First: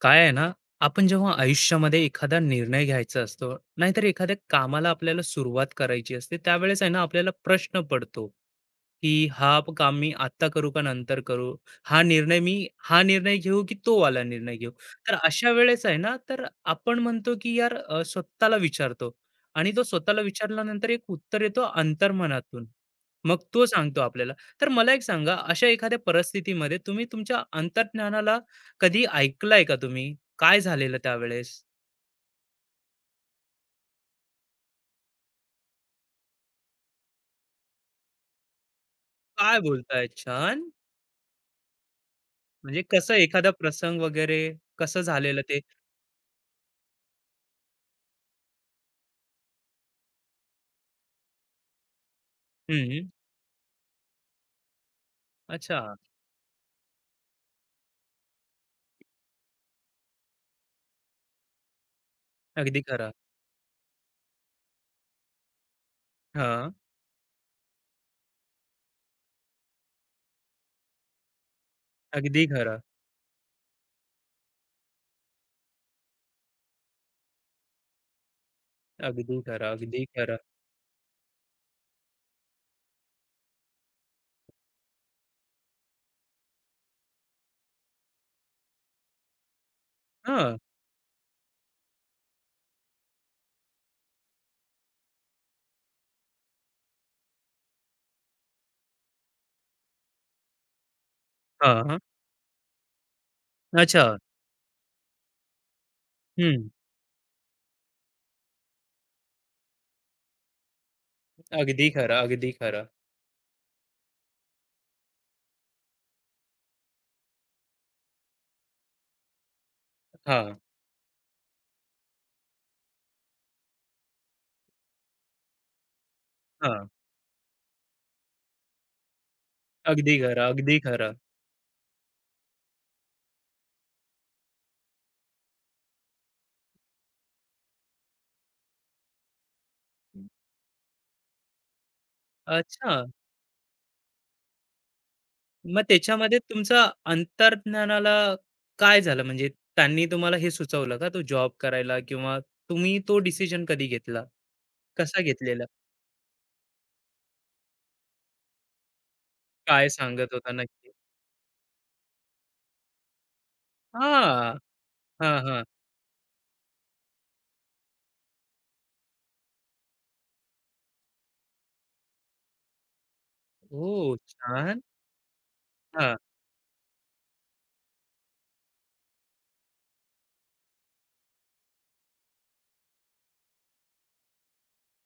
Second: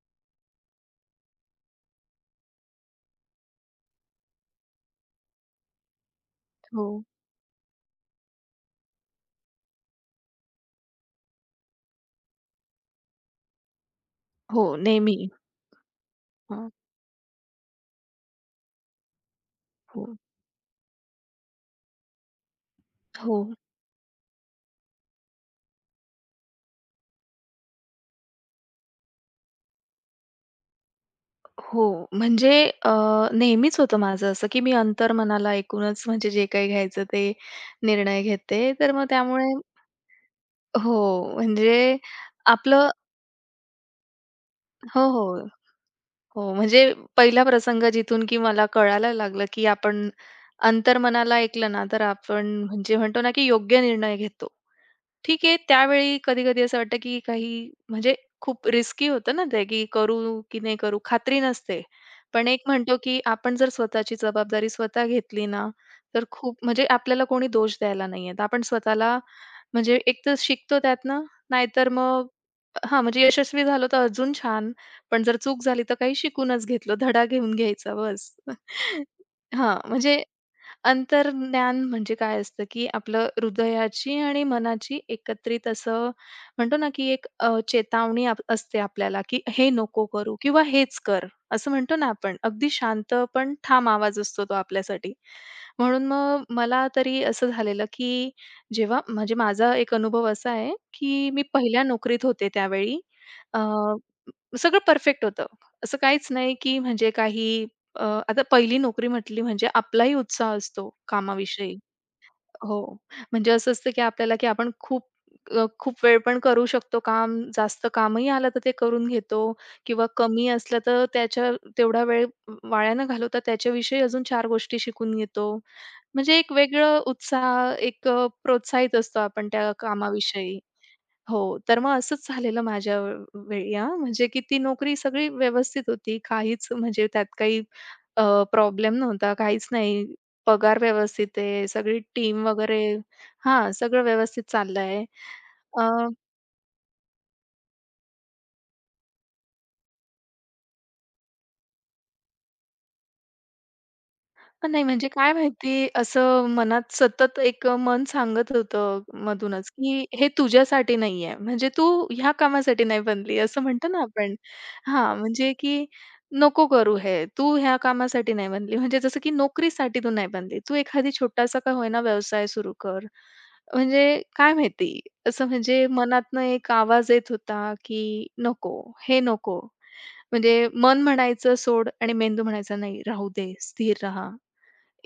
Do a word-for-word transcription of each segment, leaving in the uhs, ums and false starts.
काय आहे ना, आपण जेव्हा आयुष्यामध्ये एखादा निर्णय घ्यायचा असतो, नाहीतर एखाद्या कामाला आपल्याला सुरुवात करायची असते, त्यावेळेस हो, आहे ना आपल्याला प्रश्न पडतो, की हा प काम मी आत्ता करू का नंतर करू? हा निर्णय मी हा निर्णय घेऊ की तो वाला निर्णय हो. घेऊ? तर नेहमी. अशा वेळेस आहे ना, तर हां. आपण म्हणतो की यार अ, स्वतःला विचारतो आणि तो हो, स्वतःला विचारल्यानंतर एक उत्तर येतो अंतर्मनातून. मग हो, तो सांगतो आपल्याला. तर मला एक सांगा, अशा एखाद्या परिस्थितीमध्ये तुम्ही तुमच्या अंतर्ज्ञानाला कधी ऐकलाय का तुम्ही? काय झालेलं त्यावेळेस? हो. म्हणजे अ, नेहमीच होतं माझं असं, की मी अंतर्मनाला ऐकूनच म्हणजे जे काही घ्यायचं ते निर्णय घेते. तर मग त्यामुळे काय बोलताय? छान. हो, म्हणजे म्हणजे आपलं कसं एखादा प्रसंग वगैरे कसं हो, झालेलं हो, ते? हो. म्हणजे पहिला प्रसंग जिथून की मला कळायला लागलं, की आपण अंतर्मनाला ऐकलं ना, तर आपण म्हणजे हं. म्हणतो ना, की योग्य निर्णय घेतो. ठीक आहे, अच्छा. त्यावेळी कधी-कधी असं वाटतं, की काही म्हणजे खूप रिस्की होतं ना ते, की करू की नाही करू खात्री नसते. पण एक अगदी म्हणतो, खरं. की आपण जर स्वतःची जबाबदारी स्वतः घेतली ना, तर खूप हां. म्हणजे आपल्याला कोणी दोष द्यायला नाहीये. तर आपण स्वतःला म्हणजे एक तर शिकतो त्यातनं, नाहीतर मग अगदी खरं. हां, म्हणजे यशस्वी झालो तर अजून छान. पण जर चूक झाली तर काही शिकूनच घेतलं, धडा घेऊन घ्यायचा बस. अगदी खरं, हां, अगदी म्हणजे खरं. अंतर्ज्ञान म्हणजे काय असतं, की आपलं हृदयाची आणि मनाची एकत्रित असं म्हणतो ना, की एक अ, चेतावणी आप असते आपल्याला, की हे नको करू हां. किंवा हेच कर. असं म्हणतो ना आपण. अगदी शांत पण ठाम आवाज असतो तो आपल्यासाठी. म्हणून मग मला तरी असं झालेलं, की जेव्हा म्हणजे माझा एक अनुभव असा आहे, की मी पहिल्या हां, हां. नोकरीत होते त्यावेळी. अच्छा. सगळं परफेक्ट होतं. असं काहीच नाही, हं. की म्हणजे काही अ, आता पहिली नोकरी म्हटली म्हणजे आपलाही उत्साह असतो कामाविषयी. अगदी खरं, अगदी हो, खरं. म्हणजे असं असतं, की आपल्याला, की आपण खूप अ, खूप वेळ पण करू शकतो काम. जास्त कामही आलं तर ते करून घेतो किंवा कमी हां, असलं तर त्याच्या तेवढा वेळ वाया न घालवता त्याच्याविषयी अजून चार गोष्टी शिकून घेतो. म्हणजे एक हां. वेगळं उत्साह, एक अ, प्रोत्साहित असतो आपण त्या अगदी खरं, कामाविषयी. अगदी खरं. हो, तर मग असंच झालेलं माझ्या वे- वेळी हां. म्हणजे की ती नोकरी सगळी व्यवस्थित होती. काहीच म्हणजे त्यात काही अ, प्रॉब्लेम नव्हता, काहीच नाही. पगार व्यवस्थित आहे, सगळी टीम वगैरे अच्छा. हां, सगळं व्यवस्थित चाललंय. मग अ त्याच्यामध्ये तुमचं अंतर्ज्ञानाला काय झालं? म्हणजे त्यांनी तुम्हाला हे सुचवलं का तो जॉब करायला किंवा तुम्ही तो डिसिजन कधी घेतला? नाही, म्हणजे कसा काय घेतलेला? माहिती असं मनात सतत एक अ, मन सांगत होतं मधूनच, काय की हे सांगत होता नक्की? तुझ्यासाठी नाहीये. म्हणजे तू ह्या कामासाठी नाही बनली असं म्हणतो ना आपण. हां, हां, हां, म्हणजे हां. की नको करू हे. तू ह्या कामासाठी नाही बनली. म्हणजे जसं की नोकरीसाठी तू नाही बनली. तू एखादी छोटासा का होईना व्यवसाय सुरू कर. ओह! म्हणजे काय छान. माहिती असं म्हणजे हां, मनातनं एक आवाज येत होता, की नको, हे नको. म्हणजे मन म्हणायचं सोड आणि मेंदू म्हणायचा नाही, राहू दे, स्थिर रहा.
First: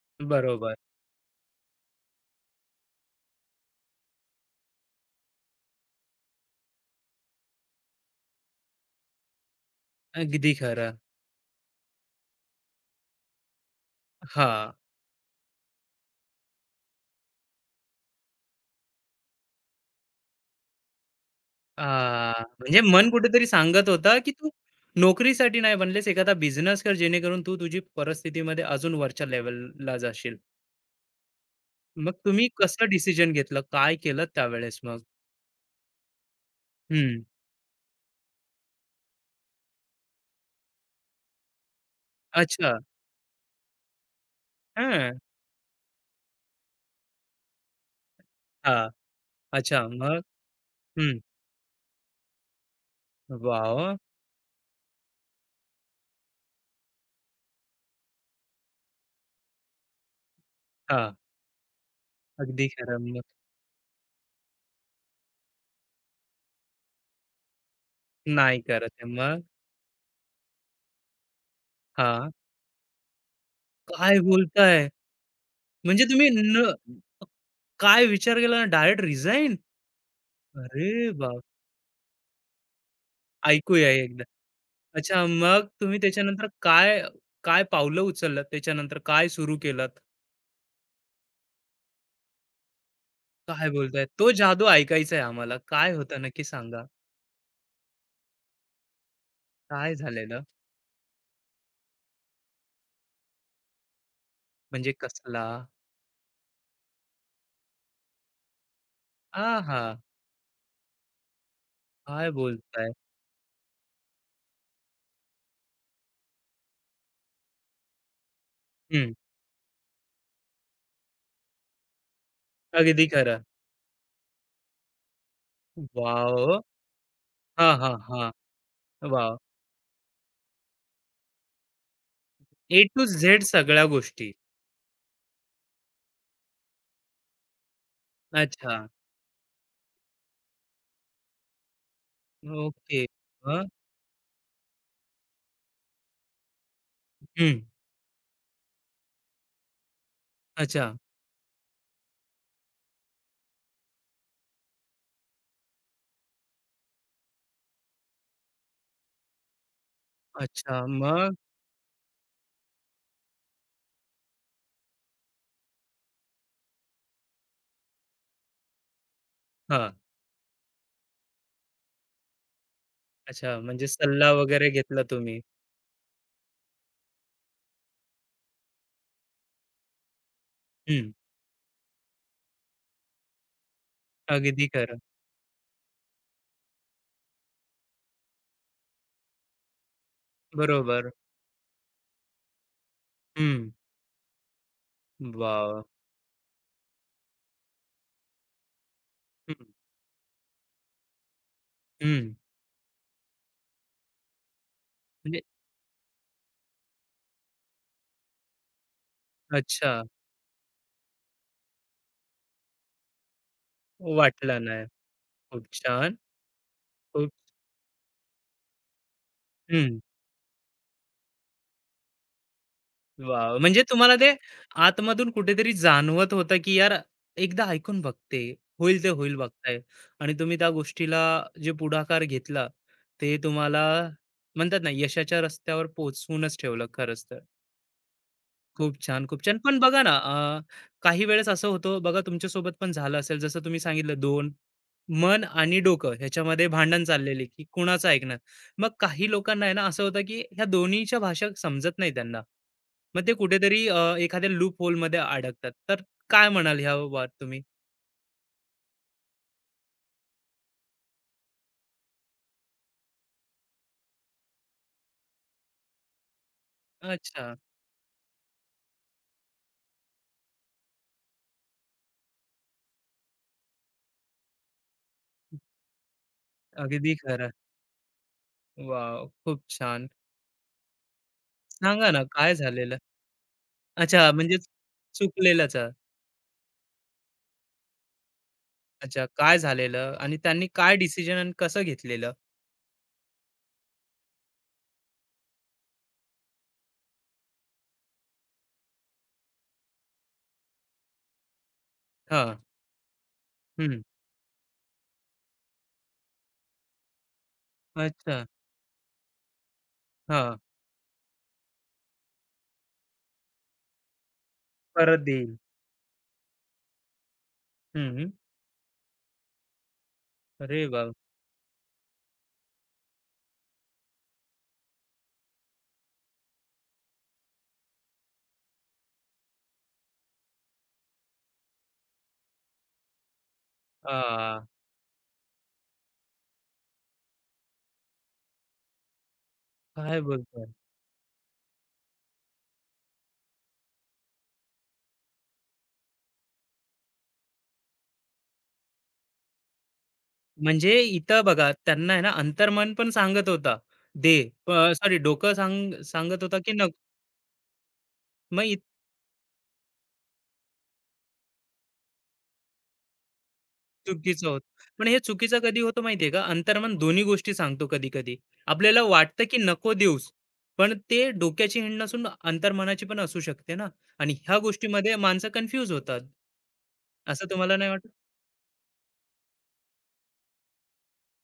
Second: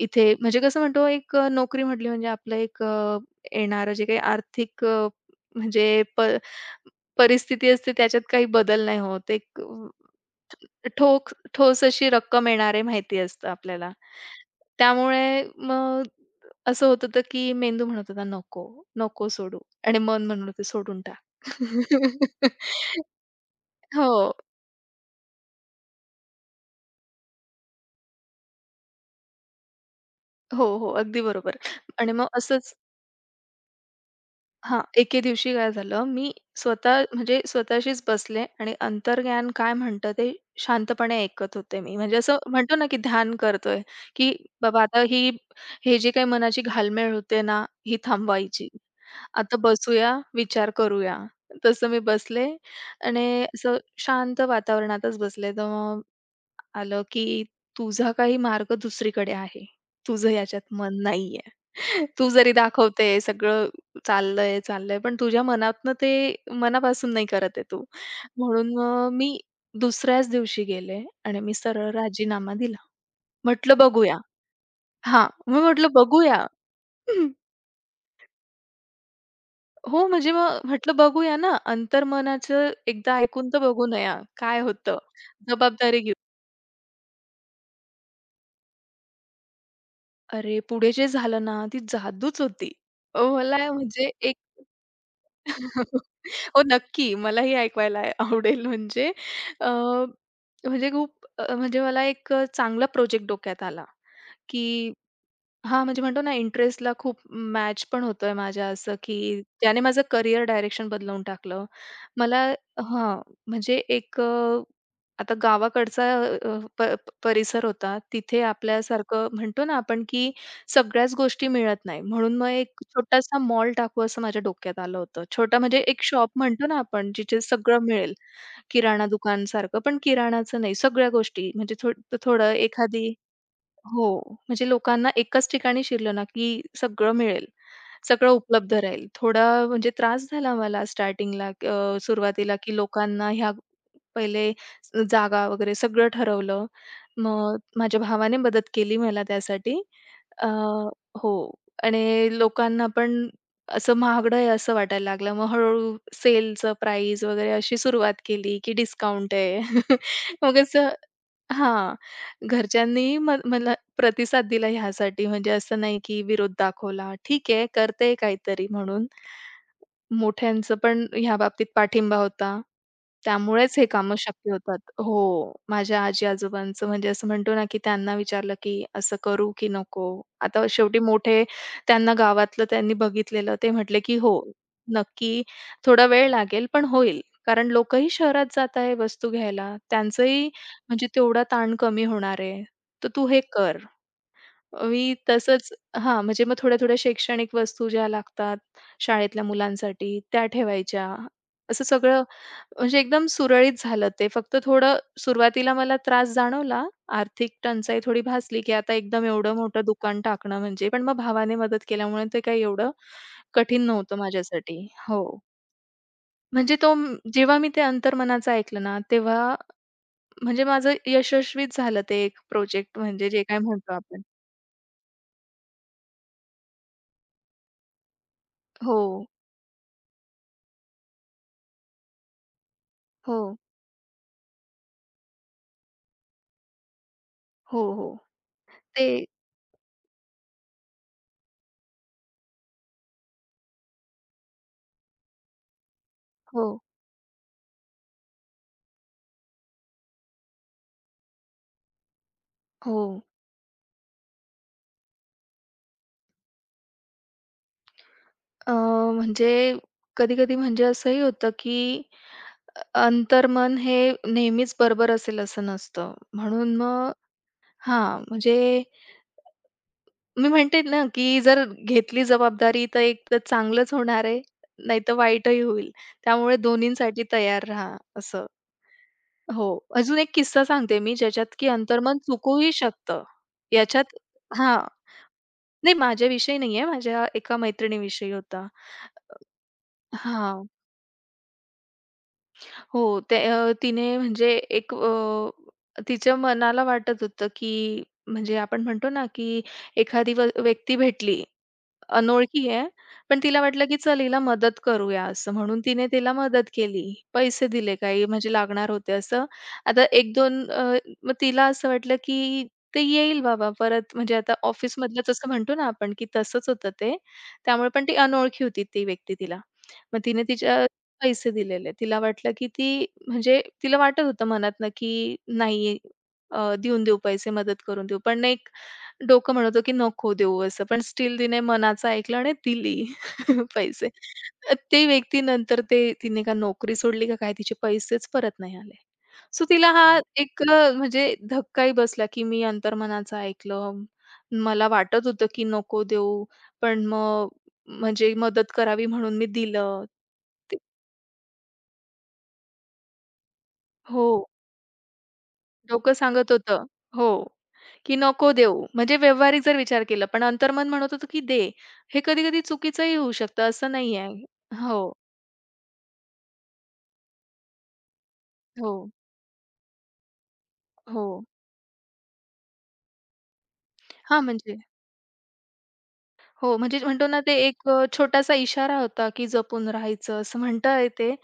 इथे म्हणजे बरोबर. कसं म्हणतो एक अ, नोकरी म्हटली म्हणजे आपलं एक अ, येणारं जे काही आर्थिक अ, म्हणजे प परिस्थिती असते त्याच्यात काही बदल नाही होत. एक अ, अगदी खरं. ठोक ठोस अशी रक्कम येणार आहे माहिती असतं आपल्याला. हां. त्यामुळे मग असं होत होतं, की मेंदू म्हणत होता, "नको, नको सोडू" आणि मन म्हणत होतं, "सोडून टाक." आ, म्हणजे मन कुठेतरी सांगत हो. होता, की तू नोकरीसाठी नाही बनलेस, एखादा बिझनेस कर, जेणेकरून तू तुझी परिस्थितीमध्ये अजून वरच्या लेव्हलला जाशील. हो, हो. अगदी बरोबर. मग आणि मग तुम्ही असंच कसं डिसिजन घेतलं? काय केलं त्यावेळेस हां, मग? एके दिवशी काय झालं, मी स्वतः हं. म्हणजे स्वतःशीच बसले आणि अंतर्ज्ञान काय म्हणतं ते शांतपणे ऐकत होते मी. म्हणजे असं म्हणतो अच्छा. ना, की ध्यान करतोय, की बाबा आता हां. ही हे जी काही मनाची घालमेल होते ना, ही थांबवायची. हां. आता अच्छा. बसूया, मग? विचार करूया. हं. तसं मी बसले आणि वाह! असं वाह! शांत वातावरणातच बसले. तर आलं, की तुझा काही मार्ग दुसरीकडे आहे. तुझं याच्यात मन नाहीये. तू जरी अगदी खरं. दाखवते मग सगळं चाललंय, चाललंय, पण तुझ्या मनातनं ते मनापासून नाही करत आहे तू. नाही म्हणून करत आहे. मग मी मग? दुसऱ्याच दिवशी गेले आणि मी सरळ हां. राजीनामा दिला. म्हटलं बघूया. काय बोलताय? हां, मी म्हटलं म्हणजे तुम्ही बघूया. न काय विचार केला? Direct resign? हो, म्हणजे मग अरे म्हटलं बघूया बाप! ना, अंतर्मनाचं एकदा ऐकून तर बघू ऐकूया नया एकदा. काय होतं. अच्छा, मग तुम्ही जबाबदारी घेऊ. त्याच्यानंतर काय काय पावलं उचललात? त्याच्यानंतर काय सुरू केलात? अरे, पुढे जे झालं ना, ती जादूच होती. अ, काय मला बोलताय? म्हणजे तो एक जादू ऐकायचा आहे आम्हाला. काय होतं नक्की हो, सांगा? नक्की. मलाही ऐकवायला आय- आवडेल म्हणजे अ, काय झालेलं? म्हणजे खूप अ, म्हणजे मला एक चांगला प्रोजेक्ट डोक्यात आला, की म्हणजे कसला? हां, म्हणजे म्हणतो ना इंटरेस्टला खूप मॅच पण होतोय माझ्या असं, की आहा! त्याने माझं करियर डायरेक्शन बदलवून टाकलं. काय मला बोलताय? हां, म्हणजे एक अ, आता गावाकडचा अ, प प परिसर होता. तिथे हं, आपल्यासारखं म्हणतो ना आपण, की सगळ्याच गोष्टी मिळत नाही. म्हणून मग एक अगदी छोटासा खरं. मॉल टाकू असं माझ्या डोक्यात आलं होतं. छोटा म्हणजे एक शॉप वॉव! म्हणतो ना आपण, जिथे हां, सगळं हां, मिळेल. हां. किराणा वॉव! दुकानसारखं, पण किराणाचं नाही, सगळ्या गोष्टी म्हणजे थो थोडं ए टू एखादी झेड सगळ्या हो, गोष्टी. म्हणजे लोकांना एकाच ठिकाणी शिरलं ना, की सगळं मिळेल, सगळं उपलब्ध अच्छा. राहील. थोडा म्हणजे त्रास झाला मला स्टार्टिंगला अ, सुरुवातीला, की ओके. लोकांना ह्या मग? पहिले स- जागा वगैरे सगळं ठरवलं. मग माझ्या भावाने मदत केली मला त्यासाठी. अ, अच्छा. हो आणि लोकांना पण असं महागडं आहे असं वाटायला लागलं. मग हळू सेलचं प्राईज वगैरे अशी सुरुवात केली, की डिस्काउंट आहे. मग अच्छा, असं मग? हां. घरच्यांनी म मला प्रतिसाद दिला ह्यासाठी म्हणजे असं नाही की विरोध दाखवला. ठीक आहे, करते काहीतरी म्हणून. हां. मोठ्यांचं पण ह्या बाबतीत पाठिंबा होता. अच्छा, त्यामुळेच हे म्हणजे कामं सल्ला शक्य वगैरे होतात. घेतला तुम्ही. हो. माझ्या आजी-आजोबांचं म्हणजे असं म्हणतो ना, की त्यांना विचारलं, की "असं करू की नको?" आता शेवटी हं. मोठे त्यांना गावातलं त्यांनी बघितलेलं ते म्हटले, की "हो, अगदी खरं. नक्की थोडा वेळ लागेल पण होईल." कारण लोकही शहरात जात आहे वस्तू घ्यायला. त्यांचंही म्हणजे बरोबर. तेवढा ताण कमी होणार आहे. तर तू हे हं. कर. मी तसंच वाह! हां, म्हणजे मग थोड्या-थोड्या शैक्षणिक वस्तू ज्या लागतात शाळेतल्या हं, मुलांसाठी त्या ठेवायच्या. असं सगळं हं. म्हणजे एकदम सुरळीत झालं ते. फक्त थोडं म्हणजे सुरुवातीला मला त्रास जाणवला. आर्थिक टंचाई थोडी भासली, की आता एकदम एवढं मोठं अच्छा, दुकान टाकणं म्हणजे. पण मग भावाने मदत केल्यामुळे ते काही एवढं कठीण नव्हतं वाटला नाही. माझ्यासाठी. हो. खूप छान. म्हणजे तो म- खूप जेव्हा मी ते अंतर्मनाचं ऐकलं ना, तेव्हा हं. म्हणजे माझं यशस्वीच झालं ते एक प्रोजेक्ट म्हणजे जे वाह! काय म्हणजे म्हणतो तुम्हाला आपण. ते आतमधून कुठेतरी जाणवत होतं, की यार एकदा ऐकून बघते, होईल ते हो, होईल बघता येईल. आणि तुम्ही त्या गोष्टीला जे पुढाकार घेतला, ते हो. तुम्हाला म्हणतात ना, यशाच्या रस्त्यावर पोहोचवूनच ठेवलं खरंच तर. हो, हो. खूप ते छान, खूप छान. पण बघा ना, अ, काही वेळेस असं होतं बघा तुमच्यासोबत पण झालं असेल जसं तुम्ही सांगितलं दोन, मन आणि डोकं हो, ह्याच्यामध्ये भांडण चाललेले, की कुणाचं ऐकणार. मग काही लोकांना आहे ना असं होतं, की ह्या दोन्हीच्या भाषा समजत नाही त्यांना. हो. मग ते कुठेतरी अ, एखाद्या लूप होलमध्ये अडकतात. तर काय म्हणाल ह्यावर तुम्ही? अ, म्हणजे कधी-कधी म्हणजे असंही होतं, की अंतर्मन हे नेहमीच बरोबर असेल असं नसतं. म्हणून मग अच्छा. हां, म्हणजे मी म्हणते ना, की जर घेतली जबाबदारी तर एक तर चांगलंच होणार आहे, नाहीतर वाईटही होईल. त्यामुळे अगदी दोन्हींसाठी खरं. तयार राहा असं. वॉव! खूप हो. छान. अजून एक किस्सा सांगते मी ज्याच्यात की सांगा अंतर्मन ना काय चुकूही झालेलं? शकतं. याच्यात अच्छा म्हणजे हां. चुकलेलंच. नाही माझ्याविषयी नाहीये, माझ्या एका मैत्रिणीविषयी होता. अच्छा काय झालेलं आणि त्यांनी हां. काय डिसिजन आणि कसं घेतलेलं? हो, ते अ, तिने म्हणजे एक अ, तिच्या मनाला वाटत होतं, की म्हणजे आपण म्हणतो ना, की एखादी व व्यक्ती भेटली हां, अनोळखी आहे, पण तिला वाटलं, की हं. चल हिला मदत करूया असं म्हणून तिने तिला मदत केली. पैसे दिले काही अच्छा, म्हणजे लागणार होते असं. आता एक हां. दोन अ, मग तिला असं वाटलं, की ते येईल बाबा परत म्हणजे आता परत ऑफिसमधलंच असं देईल. म्हणतो ना आपण, की तसंच होतं ते. त्यामुळे पण ती हं. अनोळखी होती ती व्यक्ती तिला. मग तिने तिच्या अरे वाह! पैसे दिलेले. तिला वाटलं, की ती म्हणजे तिला वाटत होतं मनातनं, की नाही अ, देऊन देऊ पैसे, मदत करून देऊ. पण एक डोकं म्हणत होतं, की नको देऊ असं, पण स्टिल तिने मनाचं ऐकलं आणि दिली पैसे. आ, अ, ती व्यक्ती नंतर ते तिने का नोकरी सोडली का काय, तिचे पैसेच परत नाही आले. सो तिला हा काय एक बोलताय? अ, म्हणजे धक्काही बसला, की मी अंतर्मनाचं ऐकलं. मला वाटत होतं, की नको देऊ, पण मग म्हणजे मदत करावी म्हणून मी दिलं. ते म्हणजे इथं बघा त्यांना आहे ना अंतर्मन पण सांगत होता, हो. दे. अ, सॉरी डोकं सांग डोकं सांगत सांगत होता की होतं. नको. हो, की नको मग इत देऊ. म्हणजे व्यावहारिक जर विचार केला, पण अंतर्मन म्हणत होतं, की "दे." हे कधी-कधी चुकीचंही होऊ शकतं, असं नाहीये. चुकीचं होतं. हो, पण हे चुकीचं कधी होतं माहिती का? अंतर्मन दोन्ही गोष्टी सांगतो कधी-कधी. हो, आपल्याला वाटतं की नको देऊस, पण ते हो. डोक्याची हिंड नसून अंतर्मनाची पण असू शकते ना आणि हां, ह्या म्हणजे गोष्टीमध्ये माणसं कन्फ्यूज होतात. हो, म्हणजे म्हणतो ना, असं ते तुम्हाला एक नाही अ, वाटत? छोटासा इशारा होता, की जपून राहायचं असं म्हणता येते.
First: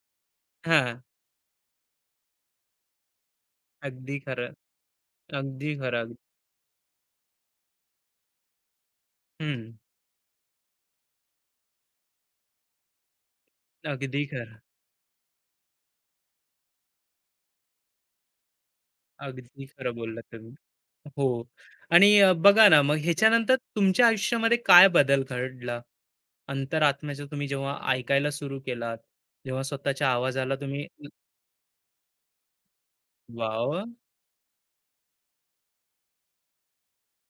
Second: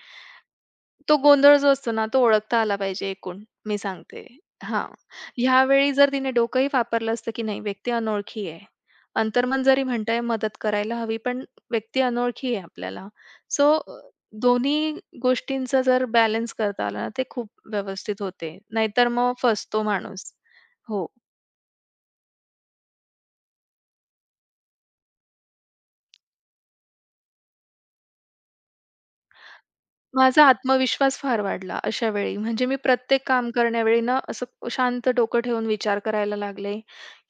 हां, तो गोंधळ जो असतो ना, तो ओळखता आला पाहिजे एकूण, मी अगदी सांगते. खरं. हां. अगदी ह्यावेळी खरं, जर अगदी तिने डोकंही वापरलं असतं, की नाही व्यक्ती अनोळखी आहे. हं, अंतर्मन जरी म्हणतंय मदत करायला हवी, पण व्यक्ती अनोळखी आहे आपल्याला. सो अ, अगदी खरं. दोन्ही गोष्टींचा जर बॅलन्स करता आला ना, ते खूप व्यवस्थित होते. नाहीतर मग अगदी फसतो खरं बोललात माणूस. तुम्ही. हो. हो आणि अ, बघा ना, मग ह्याच्यानंतर तुमच्या आयुष्यामध्ये काय बदल घडला? अंतरात्म्याचं तुम्ही जेव्हा ऐकायला सुरू केलात, जेव्हा स्वतःच्या माझा आवाजाला तुम्ही आत्मविश्वास फार वाढला अशा वेळी. म्हणजे मी प्रत्येक काम वाह, वाह! करण्यावेळी ना, असं शांत डोकं ठेवून विचार करायला लागले,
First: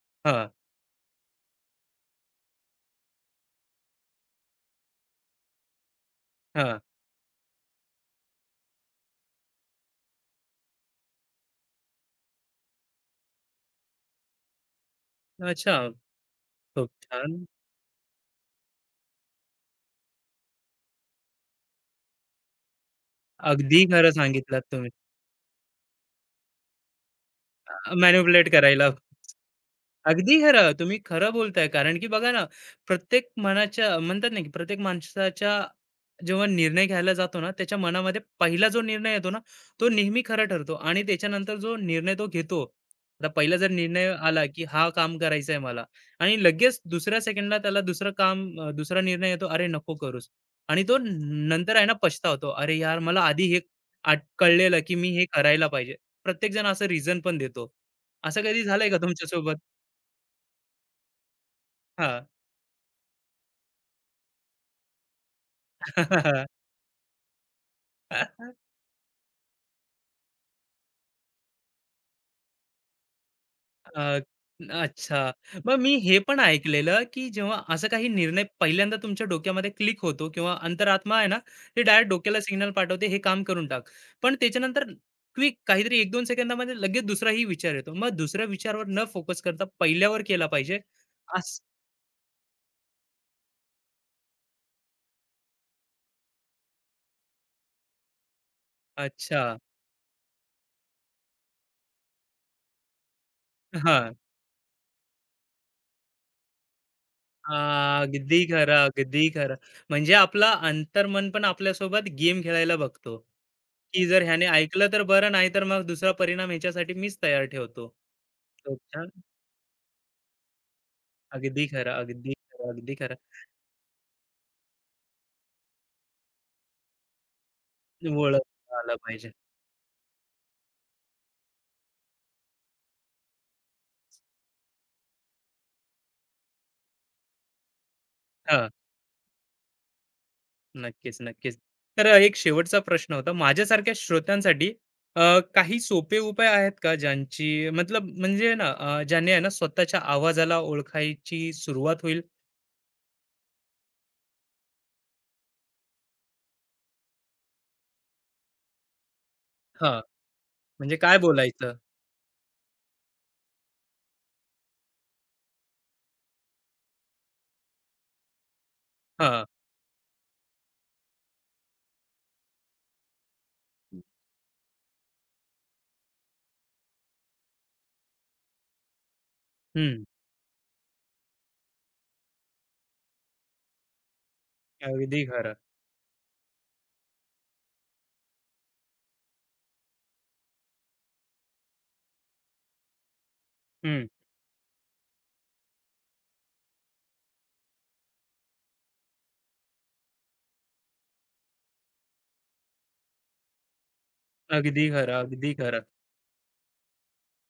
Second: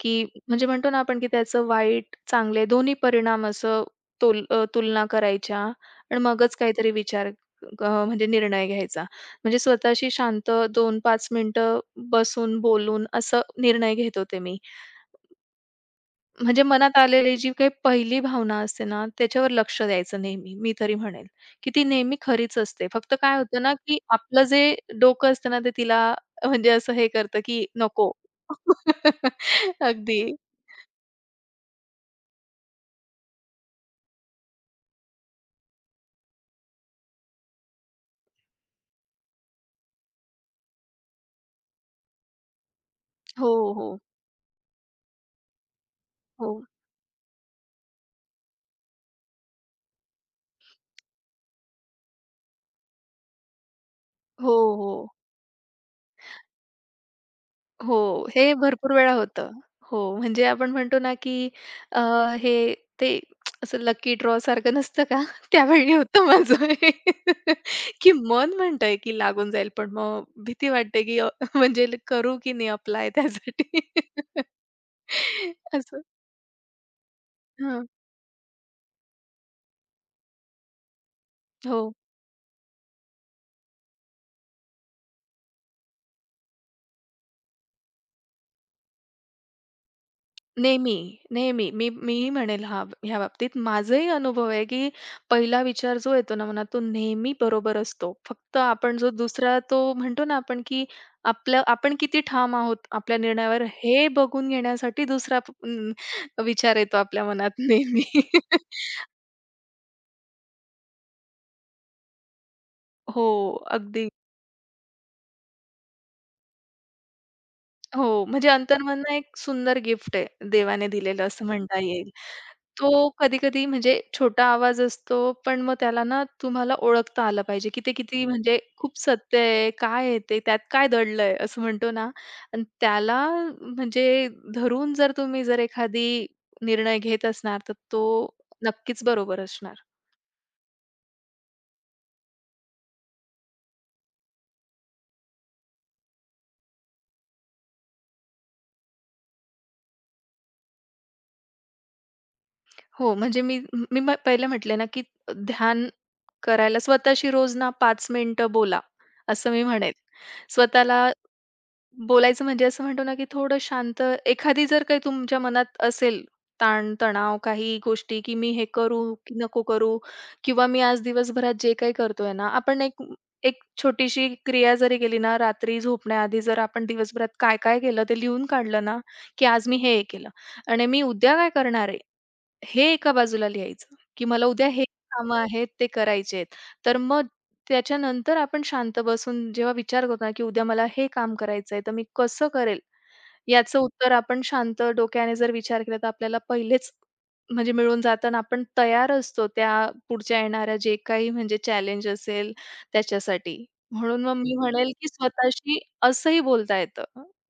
की हां, म्हणजे म्हणतो ना आपण, की त्याचं वाईट, चांगले दोन्ही परिणाम असं तुल अ, तुलना करायच्या आणि मगच काहीतरी विचार अ, म्हणजे निर्णय घ्यायचा. म्हणजे स्वतःशी शांत दोन ते पाच मिनिटं बसून, बोलून असं निर्णय घेत होते मी. अच्छा, म्हणजे खूप मनात आलेली छान. जी काही पहिली भावना असते ना, त्याच्यावर लक्ष द्यायचं नेहमी. मी तरी म्हणेल, की ती नेहमी खरीच असते. फक्त काय होतं ना, अगदी की खरं आपलं सांगितलात जे तुम्ही. डोकं असतं ना, ते तिला म्हणजे असं हे करतं, की नको. अ, करायला अगदी. अगदी खरं. तुम्ही खरं बोलताय. कारण की बघा ना, प्रत्येक मनाच्या म्हणतात ना, की प्रत्येक माणसाच्या जेव्हा निर्णय घ्यायला जातो ना, त्याच्या मनामध्ये पहिला जो निर्णय येतो ना, तो नेहमी खरा ठरतो आणि त्याच्यानंतर जो निर्णय तो घेतो. आता हो, पहिला जर हो. निर्णय आला, की हा काम करायचा आहे मला आणि हो. लगेच दुसऱ्या सेकंडला त्याला दुसरं काम अ, दुसरा निर्णय येतो, "अरे नको करूस" आणि तो नंतर आहे ना पछतावतो. "अरे यार, मला आधी हे आट हो, कळलेलं, की मी हो. हे करायला पाहिजे." प्रत्येकजण असं रिझन पण देतो. हो, असं हे कधी झालंय भरपूर का वेळा होतं. तुमच्यासोबत? हो, म्हणजे आपण म्हणतो ना, की अ, हां. हे ते असं लकी ड्रॉ सारखं नसतं का? त्यावेळी होतं माझं हे, की मन म्हणतंय, की लागून जाईल, पण मग भीती वाटते, की अ, म्हणजे करू की नाही अप्लाय त्यासाठी अ, अच्छा. मग मी असं. हे पण ऐकलेलं, की जेव्हा हं, असा काही निर्णय पहिल्यांदा तुमच्या डोक्यामध्ये क्लिक होतो किंवा अंतरात्मा आहे ना, ते हो. डायरेक्ट डोक्याला सिग्नल पाठवते, "हे काम करून टाक." पण त्याच्यानंतर क्विक काहीतरी एक दोन सेकंदामध्ये लगेच दुसराही विचार येतो. मग दुसऱ्या विचारावर न फोकस करता पहिल्यावर केला पाहिजे. नेहमी, असं नेहमी. मी मीही म्हणेल हा ह्या बाबतीत माझाही अनुभव आहे, की पहिला विचार जो येतो ना मनात, तो नेहमी बरोबर असतो. फक्त आपण जो अच्छा. दुसरा तो म्हणतो ना आपण, की आपलं आपण किती ठाम आहोत आपल्या निर्णयावर हे हां. बघून घेण्यासाठी दुसरा प- अं, विचार येतो आपल्या मनात हां, नेहमी. अगदी खरं, अगदी खरं. म्हणजे आपलं अंतर्मन पण आपल्यासोबत गेम खेळायला बघतो. हो, की अगदी. जर ह्याने ऐकलं तर बरं, नाहीतर मग दुसरा परिणाम ह्याच्यासाठी मीच तयार ठेवतो. हो, म्हणजे खूप छान. अंतर्मननं एक सुंदर गिफ्ट आहे देवाने दिलेलं असं अगदी म्हणता खरं, येईल. अगदी खरं, अगदी तो खरं. कधी-कधी म्हणजे छोटा आवाज असतो, पण मग त्याला ना तुम्हाला ओळखता आलं पाहिजे, की ते किती म्हणजे ओळखता आला खूप पाहिजे. सत्य आहे, काय आहे ते, त्यात काय दडलंय असं म्हणतो ना आणि त्याला म्हणजे धरून जर तुम्ही जर एखादी निर्णय घेत असणार, तर तो हां, नक्कीच बरोबर असणार. नक्कीच, नक्कीच. तर एक शेवटचा प्रश्न होता. माझ्यासारख्या श्रोत्यांसाठी अ, काही सोपे उपाय आहेत का ज्यांची मतलब म्हणजे ना अ, ज्याने आहे ना स्वतःच्या आवाजाला ओळखायची सुरुवात होईल? हो, म्हणजे मी मी पहिलं म्हटले ना, की ध्यान करायला स्वतःशी रोज ना पाच मिनिटं बोला, असं मी म्हणेन. हां, म्हणजे स्वतःला काय बोलायचं? बोलायचं म्हणजे असं म्हणतो ना, की थोडं शांत एखादी जर काही तुमच्या मनात असेल ताण-तणाव, काही गोष्टी, की मी हे करू की हां. नको करू किंवा मी आज दिवसभरात जे काही करतोय ना, आपण एक एक छोटीशी क्रिया जरी केली ना, रात्री झोपण्याआधी जर आपण दिवसभरात काय-काय केलं ते लिहून काढलं ना, की आज मी हे, हे हं. केलं आणि मी उद्या काय करणार आहे? हे एका बाजूला लिहायचं, की मला उद्या हे अगदी कामं खरं. आहेत, ते करायचे आहेत. तर मग त्याच्यानंतर आपण शांत बसून जेव्हा विचार करतो ना, की उद्या मला हे काम करायचं आहे, तर मी कसं करेल? याचं हं. उत्तर आपण शांत डोक्याने जर विचार केला, तर आपल्याला पहिलेच म्हणजे मिळून जातं आपण तयार असतो त्या पुढच्या येणाऱ्या जे काही म्हणजे चॅलेंज असेल त्याच्यासाठी. म्हणून मग मी अगदी म्हणेल, की खरं, अगदी स्वतःशी खरं. असंही बोलता येतं.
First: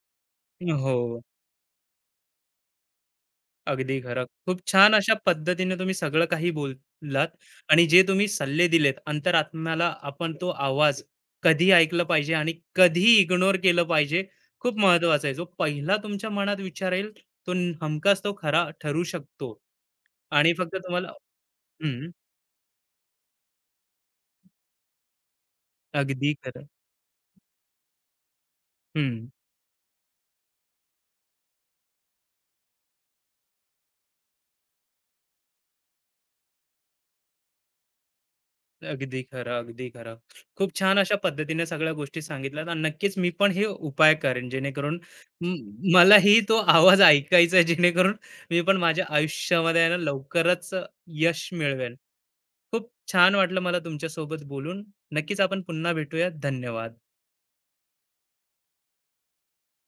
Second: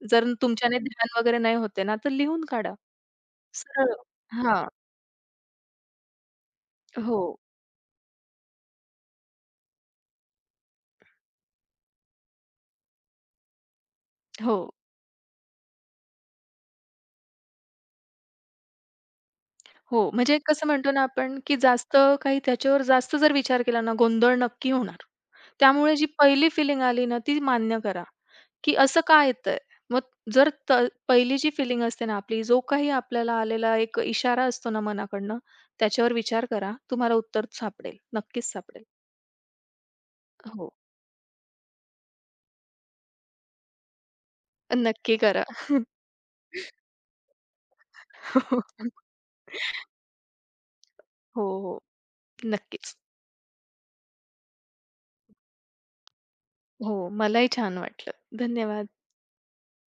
जर तुमच्याने ध्यान हो. वगैरे नाही होते ना, तर लिहून काढा. सरळ. अगदी खरं. खूप हां. छान अशा पद्धतीने तुम्ही सगळं काही हो, बोललात आणि जे तुम्ही सल्ले दिलेत अंतरात्म्याला आपण तो आवाज कधी ऐकलं पाहिजे आणि कधी इग्नोर केलं पाहिजे हो. खूप महत्वाचा आहे. जो पहिला तुमच्या मनात विचार येईल तो न- हमखास तो खरा ठरू शकतो हो, म्हणजे आणि कसं फक्त म्हणतो ना तुम्हाला आपण, की जास्त हं, काही त्याच्यावर जास्त जर विचार केला ना, गोंधळ नक्की होणार. त्यामुळे जी अगदी पहिली खरं. फिलिंग आली ना, ती मान्य करा, की असं का हं. येतंय? मग जर त पहिली जी फिलिंग असते ना आपली, जो काही आपल्याला आलेला एक इशारा असतो ना मनाकडनं, त्याच्यावर विचार करा. तुम्हाला उत्तर सापडेल, नक्कीच सापडेल. अगदी खरं, अगदी खरं. खूप हो, छान अशा पद्धतीने सगळ्या गोष्टी सांगितल्यात आणि नक्कीच मी पण हे उपाय करेन जेणेकरून नक्की करा. म मलाही तो आवाज ऐकायचा आहे जेणेकरून मी पण माझ्या आयुष्यामध्ये आहे ना लवकरच हो, यश हो. मिळवेन. खूप नक्कीच. छान वाटलं मला तुमच्यासोबत बोलून. नक्कीच आपण पुन्हा भेटूया. हो, धन्यवाद. मलाही छान वाटलं. धन्यवाद.